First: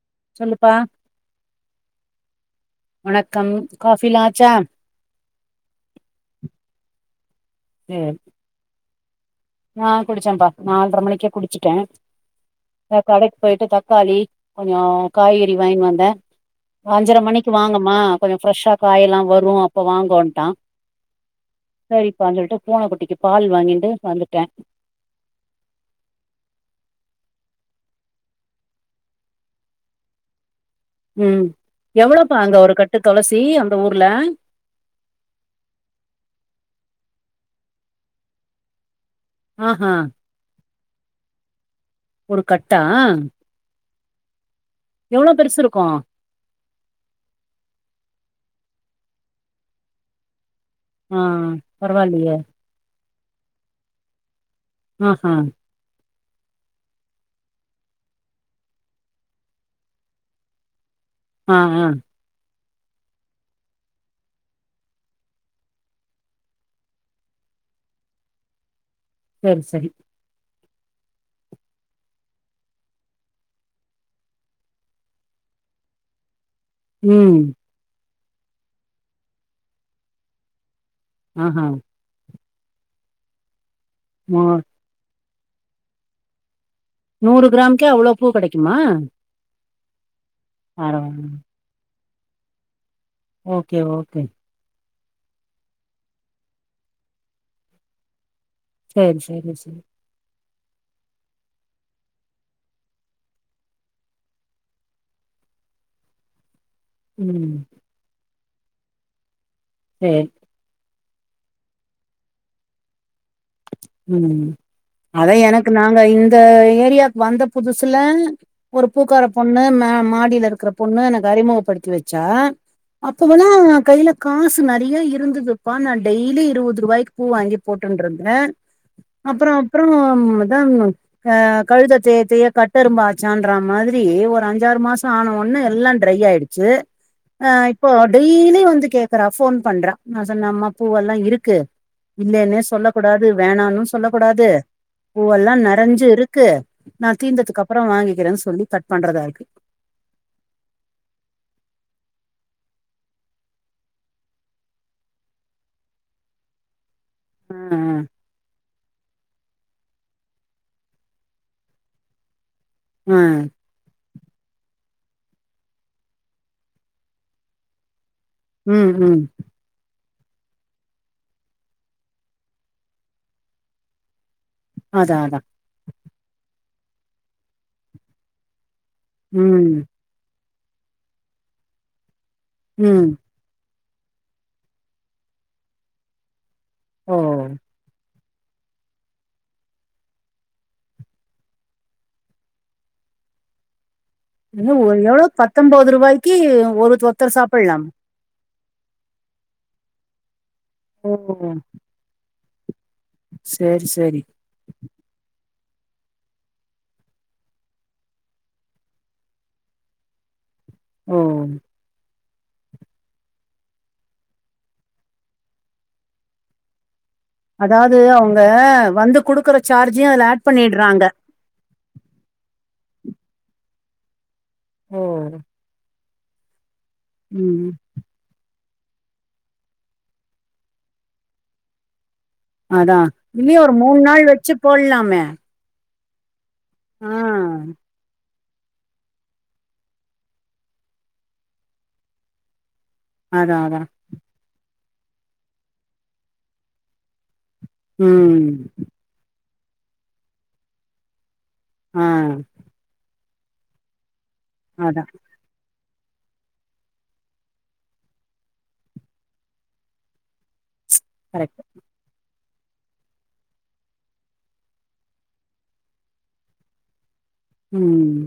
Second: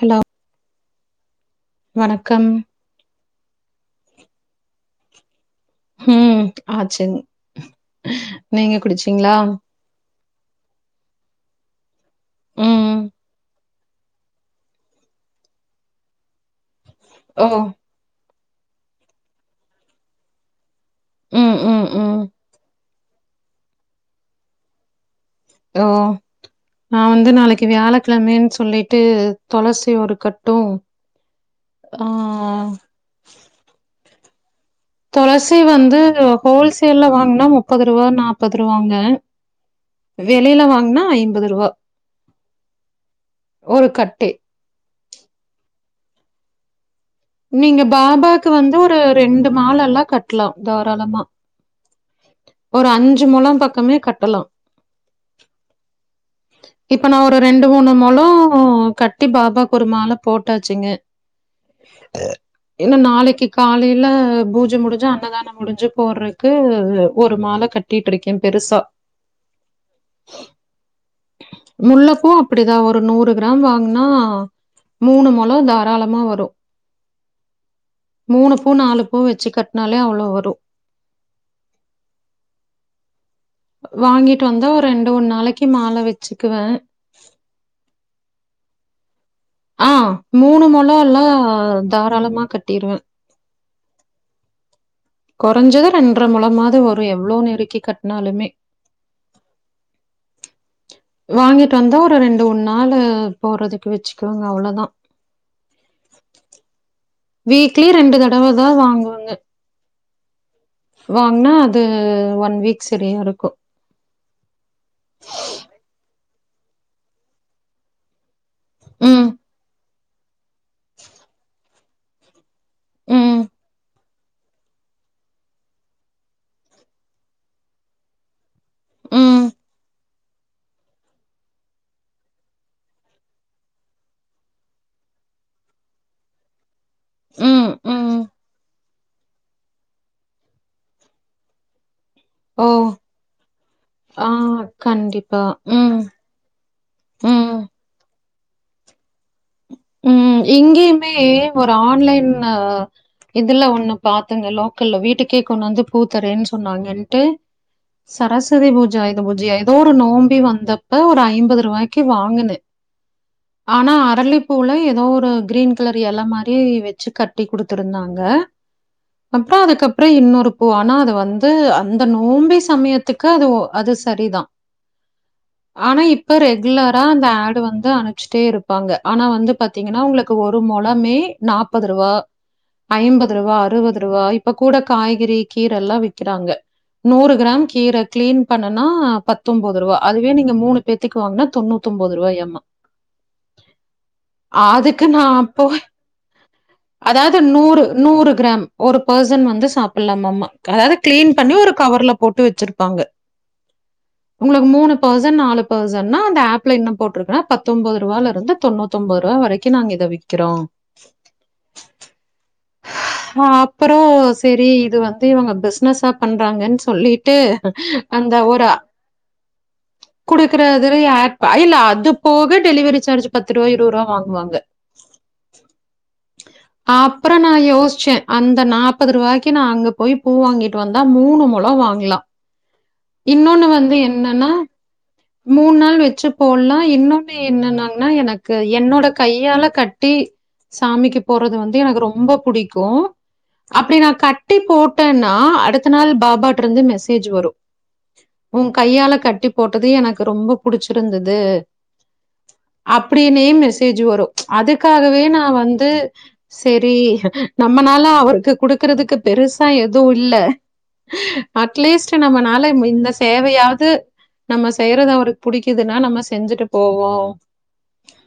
Hello சொல்லுப்பா வணக்கம் வணக்கம் காஃபிலா ஆச்சா ம் ஆச்சுங் சேர் நீங்க குடிச்சீங்ளா நா குடிச்சேன்ப்பா நால்ர மணிக்கே குடிச்சட்டே ம். அ கடைக்கு போயிட்டு தக்காளி கொஞ்சோ காய்கறி வாங்கினு வந்தே ஒ அஞ்சர ஓ! மணிக்கு வாங்கமா கொஞ்சோ ஃப்ரெஷ்ஷா காயெல்லா வரு அப்போ வாங்கோன்ட்டா ம், ம், ம். சரிப்பான் சொல்ட்டு பூனை குட்டிக்கு பால் வாங்கின்டு வந்துட்டே ஆ நா வந்து நாளைக்கு வியாழக்கெழமன் சொல்லிட்டு தொளசி ஒரு கட்டு ம் எவ்ளோப்பா அங்க ஒரு கட்டு தொளசி அந்த ஊர்ல துளசி வந்து ஹோல்சேல்ல வாங்னா முப்பதுருவா நாற்பதுருவாங்க ஆ ஹா வெளில வாங்னா ஐம்பதுருவா ஒரு கட்டா ஒரு கட்டு எவ்ளோ பெருசு இருக்கு நீங்க பாபாக்கு வந்து ஒரு ரெண்டு மாலலா கட் ட்லா தாராள் ஆ பரவால்லியே ஒரு அஞ்சு மொலம் பக்கமே கட்டலா ஆ ஹ இப்ப நா ஒரு ரெண்டு மூணு மொலோ கட்டி பாபாக்கு ஒரு மால போட்டாச்சுங்க ஆ ஆ [unintelligible] ஏனா நாளைக்கு காலைல பூஜ முடிஞ்சு அன்னதானோ முடிஞ்சு போட்றக்கு அது ஒரு மால கட்டிட்ருக்கே பெருசா சேரி செரி முல்ல பூ அப்டிதா ஒரு நூறு கிராம் வாங்னா மூணு மொலோ தாராளமா வரு ம் மூணு பூ நாலு பூ வச்சு கட்னாலே அவ்ளோ வரு ஆ ஹா வாங்கிட்டு மு- வந்தா ஒரு ரெண்டு மூண் நாளைக்கு மால வச்சுக்குவே நூறு கிராம்கே அவ்ளோ பூ கெடைக்குமா ஆ மூணு மொழலா பரவால்ல. தாராளமா கட்டிருவே ஓகே ஓகே கொறைஞ்சது ரெண்ட்ற மொலமாது வரு எவ்ளோ நெருக்கி கட்னாலுமே சேரி சேரி சேரி வாங்கிட்டு வந்தா ஒரு ரெண்டு மூண் நாளு போறதுக்கு வச்சுக்குவேங்க அவ்ளதா ம் வீக்லி ரெண்டு தடவ தா வாங்குவங்க சேரி வாங்னா அது ஒன் வீக் செரியாருக்கு ம் அதா எனக்கு நாங்க இந்த ஏரியாக்கு வந்த புதுசுல ஒரு பூக்கார ம் பொண்ணு மே மாடில இருக்கற பொண்ணு எனக்கு அறிமுகப்படுத்தி வச்சா ம் அப்போவெல்லா கைல காசு நெறைய இருந்துதுப்பா நா டெய்லி இருவதுருவாய்க்கு பூ வாங்கி போட்டுன்ட்ருந் ந்தே ம் அப்றோ அப்றோ அதா ஆ கழுத தேய தேய கட்டெரும்பாச்சான்ற மாதிரி ஒரு அஞ்சாறு மாசோ ஆன ஒன்னே எல்லா ட்ரை ஆயி ச்சு ஆ ம் இப்போ ம் டெய்லி வந்து கேக்குறா ஃபோன் பண்றா நா சொன்னே அம்மா பூவெல்லா இருக்கு இல்லைன்னே ஓ சொல்ல கூடாது வேணானு சொல்லக் ஆ கூடாது கண்டிப்பா பூவெல்லா ம் நெறஞ்சு இருக்கு நா ம் தீந்ததுக்கு அப்றோ இன்னு வாங்கிக்கிறேன் சொல்லி கட் பண்றதாருக்கு ம் இங்கியுமே ஒரு ஆன்லைன் ஆ இதுல ஒன்னு பாத்தங்க லோக்கல்ல வீட்டுக்கே கொண்டு வந்து பூ தரேன் சொன்னாங்க ட்டு ஆ சரஸ்வதி பூஜ ஆய்த பூஜயா எதோ ஒரு நோம்பி வந்தப்ப ஒரு ஐம்பது ரூபாய்க்கு வாங்குனே உம் ஆனா அரளிப்பூல எதோ ஒரு கிரீன் கலர் எல மாரி வச்சு கட்டிக் குடுத்துருந்தாங்க உம் உம் அப்புறோ அதுக்கப்புறம் இன்னொரு பூ ஆனா அது வந்து அந்த நோம்பி சமயத்துக்கு அது ஒ அது சரிதா அதா அதா ஆனா இப்ப ரெகுலரா அந்த ஆட் வந்து அனுப்பிச்சுட்டே இருப்பாங்க ஆனா வந்து ம் பாத்தீங்கன்னா உங்களு க்கு ஒரு மொழமே நாப்பது ரூவா ம் ஐம்பது ரூவா அறுபது ரூவா இப்ப கூட காய்கறி கீரல்லா விக்கிறாங்க ஓ நூறு கிராம் கீரை கிளீன் பண்ணுனா பத்தொன்பது ரூவா அதுவே நீங்க மூணு பேத்துக்கு வாங்குனா தொண்ணூத்தொன்பது ரூவாயாமா என்ன ஒரு அதுக்கு நா எவ்ளோ அப்போ பத்தொன்பது ரூபாய்க்கு ஒரு ஒருத்தர் அதாவது நூறு சாப்பிடலாம் நூறு கிராம் ஒரு பர்சன் வந்து சாப்பிடலாமாமா அதாவது ஓ கிளீன் பண்ணி ஒரு கவர்ல போட்டு வச்சிருப்பாங்க சேரி சேரி உங்களுக்கு மூணு பேர்சன் நாலு பேர்சன்னா அந்த ஆப்ல என்ன போட்ருக்குனா பத்தொன்பது ரூவால இருந்து தொண்ணூத் த்தொன்பது ரூவா வரைக்கும் நாங்க இத விக்கிறோம் ஓ ஆ அப்புறோ சரி இது வந்து இவுங்க பிசினஸா பண்றாங்கன்னு சொல்லி ட்டு அதாவது அந்த அவங்க ஒரா வந்து குடுக்குற சார்ஜையு அதுல ஆட் குடுக்கறதுல பண்ணிடுறாங்க யார்ட்ட கையில அது போக டெலிவரி சார்ஜ் பத்து ரூவா இருபது ரூவா வாங்குவாங்க ஓ அப்புறோ நா ம் யோசிச்சேன் அந்த நாப்பது ரூவாய்க்கு நா அங்க போய் பூ வாங்கிட்டு வந்தா மூணு மொழம் வாங்கலாம் அதா இல்லயே ஒரு மூணு நாள் வச்சு போட்லாமே மூணு நாள் வச்சு போட்லாம் இன்னொன்னு என்னென்னாங்கன்னா எனக் கு என்னோட கையால கட்டி சாமிக்கு போடுறது வந்து எனக்கு ரொம்ப புடிக்கும் அதா அதா அப்படி நா கட்டி போட்டேன்னா அடுத்த நாள் பாபாட்டருந்து மெசேஜ் வரு ம் உங்கையால கட்டி போட்டது எனக்கு ரொம்ப புடிச்சிருந்துது ஆ அப்டினே மெசேஜ் வரு ச் அதா அதுக்காகவே நா வந்து சே ரி நம்மனால அவருக்கு குடுக்குறதுக்கு பெருசா எதுவு இல்ல கரெக்ட் அட்லீஸ்ட் நம்மனால ம் இந்த சேவையாது நம்ம செய்யறது அவருக்கு புடிக்குதுன்னா நம்ம செஞ்சுட்டு போவோ ம்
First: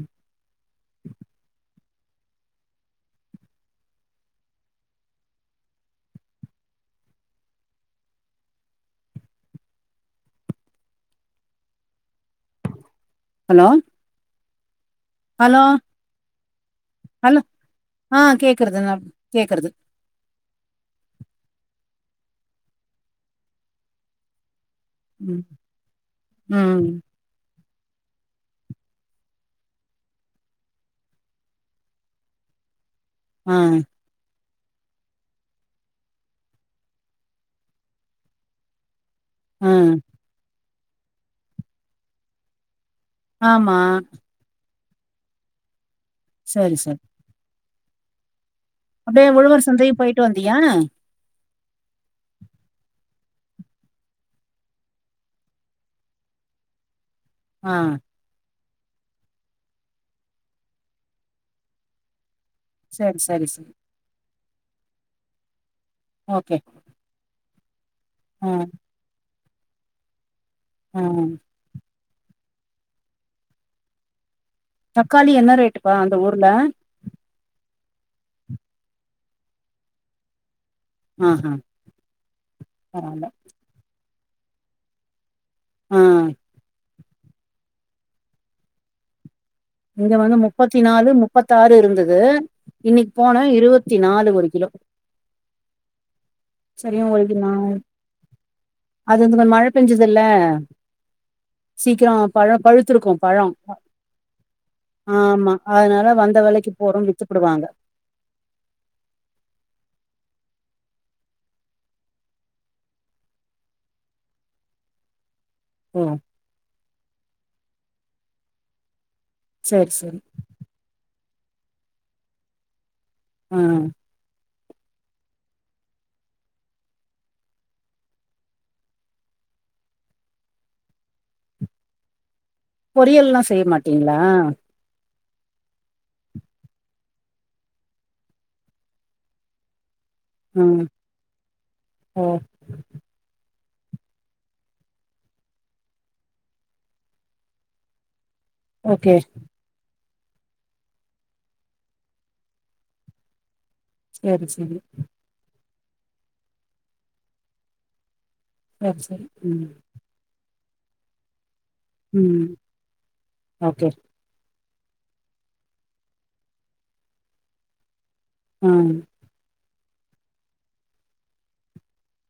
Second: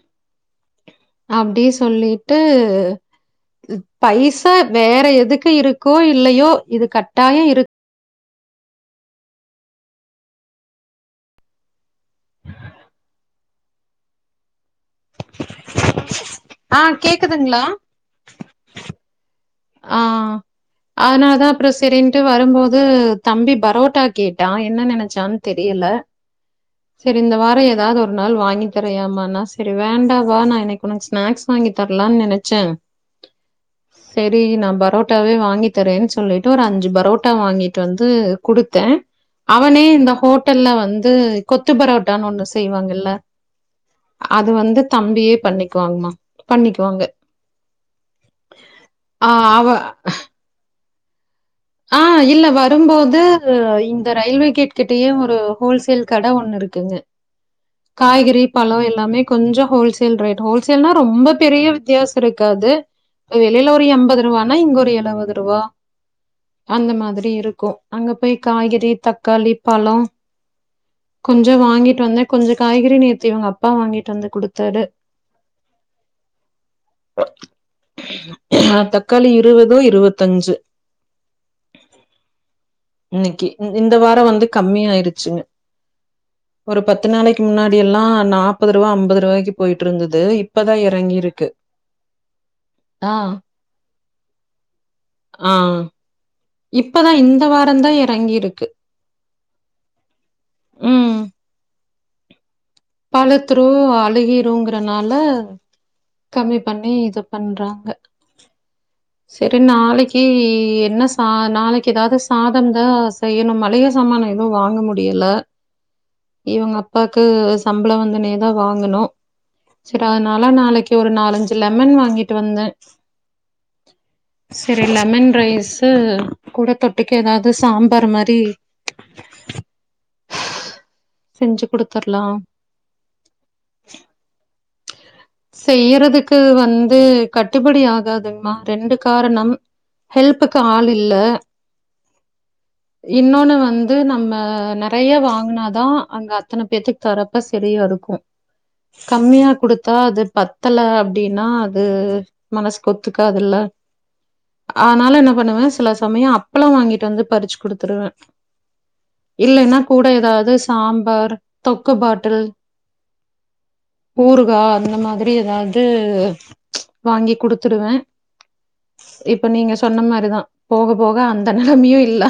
அப்டி சொல்லிட்டு பைசா வேற எதுக்கு இருக்கோ இல்லையோ இது கட்டாயம் இருக் ஹலோ ஹலோ ஆ ஹலோ கேக்குதுங்களா ஆ கேக்கறதுனா கேக்கறது அதனால தா அப்றோ சரின்ட்டு வரும்போது தம்பி பரோட்டா கேட்டா என்ன நென ச்சான் ம் தெரியல ம் சேரி இந்த வார எதாது ஒரு நாள் வாங்கி தரியாமான்னா சரி வேண்டா வா நா இன்னைக்கு உனக் ஸ்நாக்ஸ் வாாங்கி தரலான் நினச்ச ஆ சேரி நா பரோட்டாவே வாங்கி தரேன் சொல்லிட்டு ஒரு அஞ்சு பரோட்டா வாங்கிட்டு வந்து குடுத்தே ஆ அவனே இந்த ஹோட்டல்ல வந்து கொத்து பரோட்டான் ஒன்னு செய்வாங்கல்ல ஆமா அது வந்து தம்பியே பண்ணிக்குவாங்மா சரி சரி பண்ணிக்குவாங்க அப்டியே ஆ உழவர் அவ சந்தையு போய்ட்டு வந்தியா ஆ இல்ல வரும்போது இந்த ரயில்வே கேட் கிட்டயே ஒரு ஹோல்சேல் கட ஒன்னு இருக்குங்க ஆ காய்கறி பழோ எல்லாமே கொஞ்சோ ஹோல்சேல் ரேட் ஹோல்சேல்னா ரொம்ப பெரிய வித்தியாசோ இருக்காது சரி சரி வெளில சரி ஒரு எம்பது ரூவானா இங்க ஒரு எழுவது ரூவா ஓகே அந்த மாதிரி இருக்கு அங்க பேய் ஆ காய்கறி தக்காளி பழோ ஆ கொஞ்சோ வாங்கிட்டு வந்த கொஞ்ச காய்கறி நேத்தி இவங்க அப்பா வாங்கிட்டு வந்து குடுத் தக்காளி என்ன ரேட்டுப்பா அந்த ஊர்ல ஆ தக்காளி இருவது இருவத்தஞ்சு ஆ ஆ இன்னிக்கி இந் இந்த வாரோ வந்து கம்மி ஆய்ருச்சுங்க ஆ பத்து நாளைக்கு முன்னாடி எல்லா நாப்பது ரூவா அம்பது ரூவாய்க்கு இங்க வந்து முப்பத்தி நாலு முப்பத்தாறு இருந்தது ஆ இன்னிக் போன இருவத்தி நாலு ஒரு கிலோ ஆ சரியா இப்பதா ஒரு இந்த கிலோ வாரந்தா எறங்கிருக்கு அது வந்து கொஞ்ச மழ பெஞ்சதுல்ல ம் சீக்கிரோ பழ பழுத்திருக்கு பழோ பழுத்ரூ அழுகிருங்க தனால ஆமா அதனால வந்த கம்மி வெலைக்கு பண்ணி போறோ இது வித்துப்புடுவாங்க பண்றாங்க செரி நாளைக்கி என்ன பா நாளைக்கி எதாது சாதந்தா செய்யனு மளிக சாமான்ன எதுவு வாங்க முடியல ம் இவங்க அப்பாக்கு சம்பளோ வந்தொனே தா வாங்கனு சேரி சரி சேரி அதனா ல நாளைக்கி ஒரு நாலஞ்சி லெமன் வாங்கிட்டு வந்த ம் சரி லெமன் ரைஸ் கு கூட தொட்டுக்க எதாது சாம்பார் மாரி செஞ்சு குடுத்துர்லா பொரியல்லா செய்ய மாட்டீங்ளா செய்யிறதுக்கு வந்து கட்டுபடி ஆகாதுங்மா ரெண்டு காரணம் ஹெல்ப்புக்கு ம் ஆள் இல்ல ஓ இன்னொன்னு வந்து நம்ம நெறைய வாங்குனாதா அங்க அத்தன பேத்துக்கு தரப்ப சரியா இருக்கு ஓகே கம்மியா தா அது பத்தல அப்டின்னா அது மனசுக்கு ஒத்துக்காதுல்ல சேரி சேரி ஆனால என்ன பண்ணுவ சில சமயோ அப்பளோ வாங்கிட்டு வந்து பறிச்சி குடுத்துருவ அப் சரி ம் கூட ஏதாவ்து சாம்பார் தொக்கு பாட்டுல் ம் ஓகே ஊறுகா இந்ந மாதிரி எதாவ்து வாங்கி குடுத்துடுவே ம் இப்ப நீங்க சொன்ன மாரிதா போக போக அந்த நெலமையு இல்லா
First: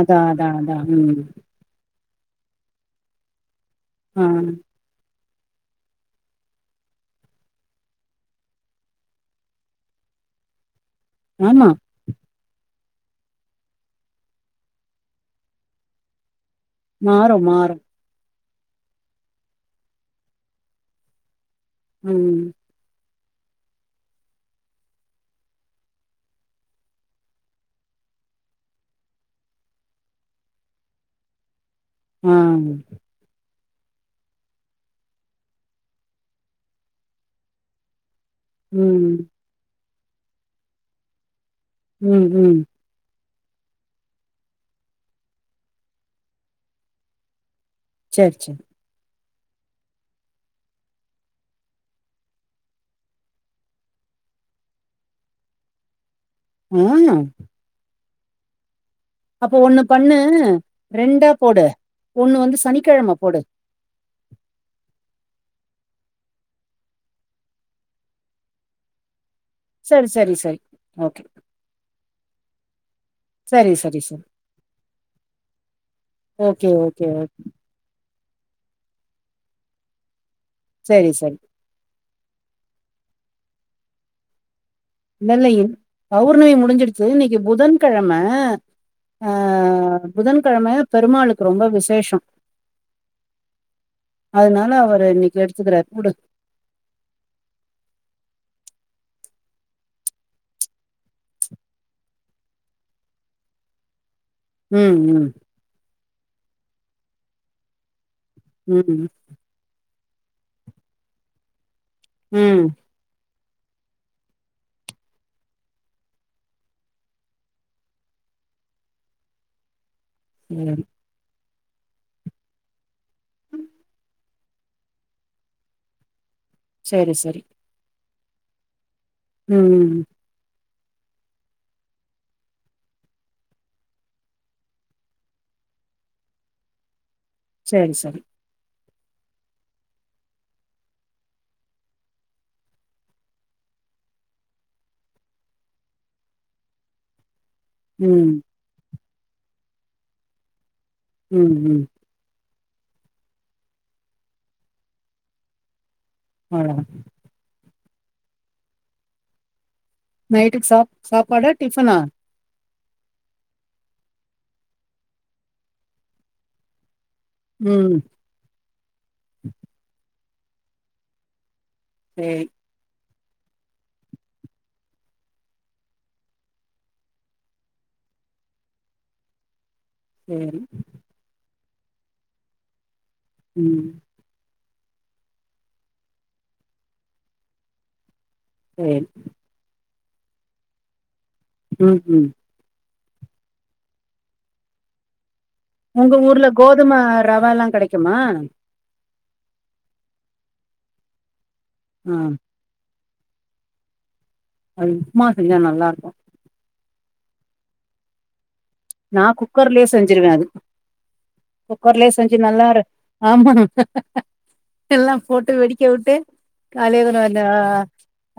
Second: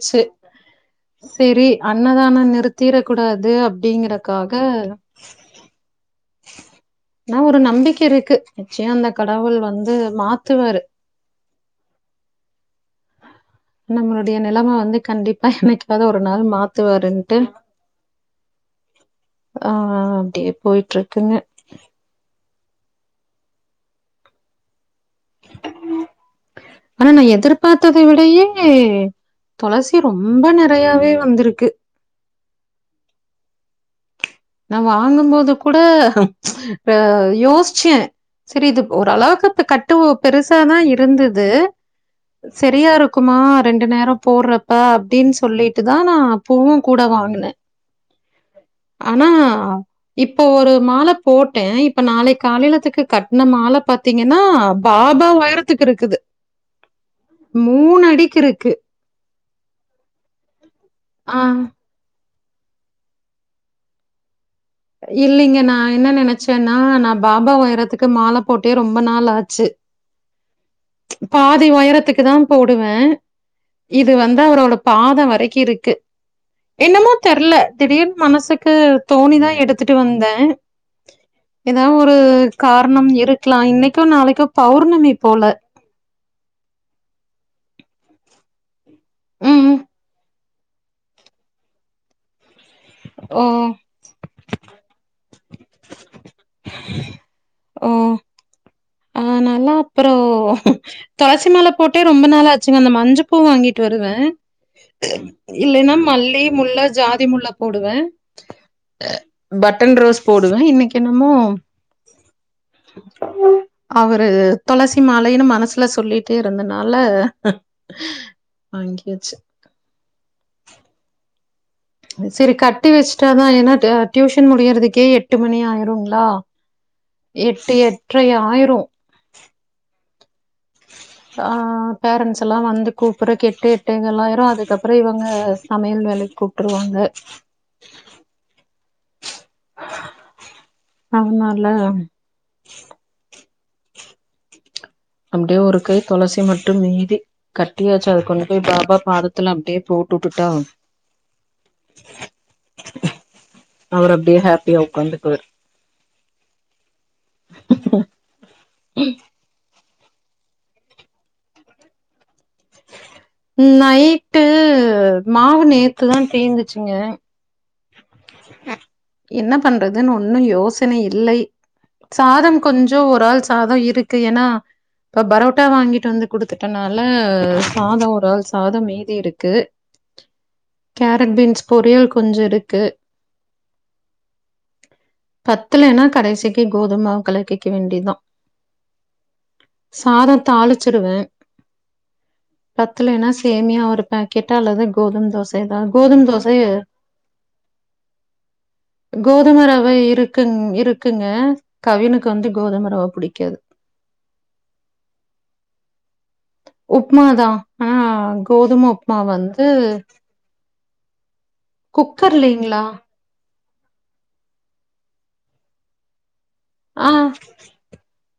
அதா அதா அதா ம் செரி அன்னதானோ நிறுத்திர கூடாது ஆ அப்டிங்கறக்காக னா ஒரு நம்பிக்க இருக்கு நிச்சயு அந்த கடவுள் வந்து மாத்துவாரு ஆமா நம்மளுடைய நெலம வந்து கண்டிப்பா என்னைக்காது ஒரு நாள் மாத் மாறு துவாருன்ட்டு மாறு ஆ அப்டியே போய்ட்ருக்குங்க ம் அனா நா எதிர்பாத்தத விடையே தொளசி ரொம்ப நெறையாவே வந்துருக்கு ஆன் நா வாங்கும்போது கூட ஆ யோஸ்ச்சே சரி இதுக் ஒரு ம் அளவுக்குத்து கட்டுவோ பெருசாதா இருந்துது ம் ம் சரியாரு க்குமா ரெண்டு நேரோ போறப்ப அப்டின் சொல்லிட்டுதா நா பூவு கூட வாங்குனே ச்சர் ச்சரி ஆனா இப்போ ஒரு மால போட்டே இப்ப நாளை காலைலத்துக்கு கட்ன மால பத் த்தீங்கன்னா பாபா உயரத்துக்கு இருக்குது ஆ மூண் அடிக் கிருக்கு அப்பு ஒண்ணு பண்ணு ரெண்டா ஆ போடு ஒண்ணு வந்து சனிக்கிழம போடு இல்லிங்க நா என்ன நெனச்சென்னா நா பாபா உயரத்துக்கு மால போட்டே ரொம்ப நாள் ஆச்சு சரி சரி சரி ஓகே பாதி உயரத்துக்கு தா போடுவே சரி சரி இது சரி வந்து அவரோட பாத வரைக் இருக்கு ஓகே ஓகே என்னமோ தெர்ல திடீர்னு மனசுக்கு தோணிதா எடுத்துட்டு வந்த சரி சரி ஏதா ஒரு காரணம் இருக்லா இன்னைக்கோ நாளைக்கோ பௌர்ணமி போல. இல்லல்ல என் பௌர்ணமி முடிஞ்சிடுச்சு இன்னிக்கு புதன் கழம ஆ ம். புதன்கெழம பெருமாளுக்கு ரொம்ப விசேஷோ ஓ அத்னால அவர் இன்னிக் எடுத்துக்குரார் உடு ஓ அனால அப்பரோ துளசி மால போட்டே ரொம்ப நாளாச்சுங்க அந்த மஞ்ச பூ வாங்கிட் வருவே ம் ம் இல்லைனா மல்லி முல்ல ஜாதி முல்ல போடுவே ம்உ பட்டன் ரோஸ் போடுவேன் இன்னைக்கென்னமோ ம் உஹம்! அவரு துளசி மாலையின்னு மனசுல சொல்லிட்டே இருந்தனால வாங்கியாச்சு ம் சரி கட்டி வச்ட்டாதா ஏனா ட டியூஷன் முடியறதுக்கே எட்டு மணி ஆய்ருங்ளா சரி சரி சரி எட்டு எட்ரை ஆயிரும் ம் ஆ பேரண்ட்ஸ் எல்லா வந்து கூப்பட்றக்கு, எட்டு எட்டேகால் ஆயிரும். அதுக்கப்பறோ இவங்க சமையல் வேலைக்கு கூப் டுருவாங்க! சரி சரி அவனால அப்டே ஒரு கை தொளசி மட்டு மீதி கட்டியாச்சு. ம் அதுக்கொ போய் பாபா பாதத்துல அப்டே போட்டு உட்டுட்டா! ம் ம் அவர் அப்டியே ஹாப்பியா உக்காந்துகுவாரு! அ ஹ்ம்ம்! ஹ்ம்! நைட்டுக்கு சா சாப்பாடா? டிஃபனா? நைட்டு மாவு நேத்துதா தீந்துச்சுங்க! ம் என்ன பண்றதுன்னு ஒன்னு யோசனை இல்லை சரி சாதம் கொஞ்சோ ஒரு ஆள் சாதோ இருக்கு, ஏன்னா? இப்ப பரோட்டா வாங்கிட்டு வந்து குடுத்துட்டனால, சாதோ ஒரு ஆள் சாதோ மீதி இருக்கு. ம் கேரட் பீன்ஸ் பொரியல் கொஞ்சோ இருக்கு! ம் பத்தலன்னா! கடைசிக்கு கோதும மாவு கலக்கிக்க வேண்டிதா சேரி சாதோ தாளிச்சிருவ ம் ம்! பத்தலன்னா சேமியா ஒரு பேக்கெட் அல்லது கோதும தோச உங்க ஊர்ல கோதுமை ரவல்லா கெடைக்குமா? கோதும ரவ இருக்குங் இருக்குங்க. ஆ கவினுக்கு வந்து கோதும ரவ புடிக்காது! அது உப்மா செஞ்ஜா நல்லாருக்கும் உப்மா தா ஆனா கோதும உப்மா வந்து, குக்கர்லே செஞ்சு நல்லா இரு குக்கர்லைங்களா ஆமா எல்லா போட்டு வெடிக்க உட்டு ஆ காலைல தா வந்தா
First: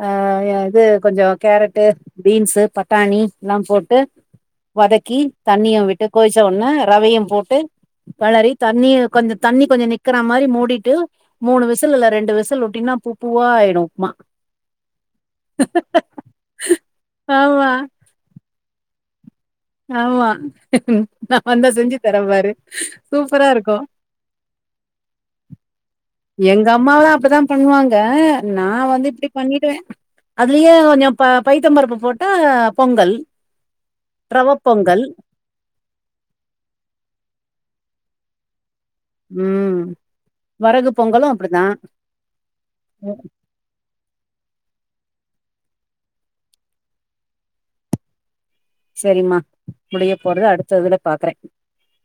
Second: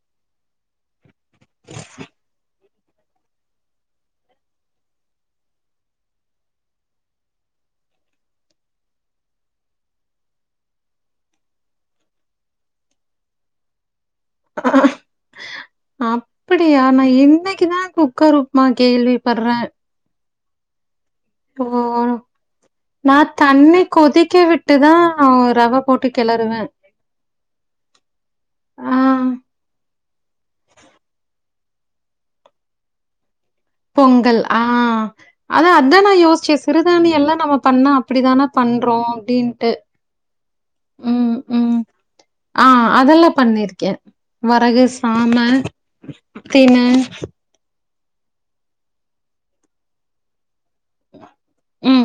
ஆஹ் இது கொஞ்சோ கேரட்டு, பீன்ஸு, பட் டாணி எல்லா போட்டு வதக்கி! தண்ணியு விட்டு கொய்ச்ச ஒட்ன ரவையு போட்டு களறி தண்ணிய கொஞ்ச தண்ணி கொஞ்ச நிக்கற மாரி மூடிட்டு மூணு விசில் இல்ல ரெண்டு விசில் உட்டிங்ன்னா பூ பூவா ஆயிடு உப்மா அப்டியா! நா ஆமா இன்னைக்குதா குக்கரு மா கேள்விபட்ற! ஆமா! நா வந்தா செஞ்சு தரபாரு நா சூப்பரா தண்ணி இருக்கும்! கொதிக்க விட்டுதா ரவ போட்டு கெளறுவே எங்க அம்மாலா தா அப்டித்தா பண்ணுவாங்க! நா ஆ வந்து இப்டி பண்ணிடுவே அதுலேயே கொஞ்ச ப பைத்தம்பருப்பு போட்டா பொங்கல் பொங்கல் ரவ ஆ பொங்கல் அத அதா நா யோஸ்ச்ச சிறுதானியல்லா நம்ம பண்ணா அப்டிதான பண்றோ அப்டின்டு ம் வரகு பொங்கலு ம் அப்டிதா ம் ஆ அதெல்லா பண்ணி இருக்கே வரகு சாம திண செரிம்மா முடிய போறது அடுத்த இதுல பாக்ற ம்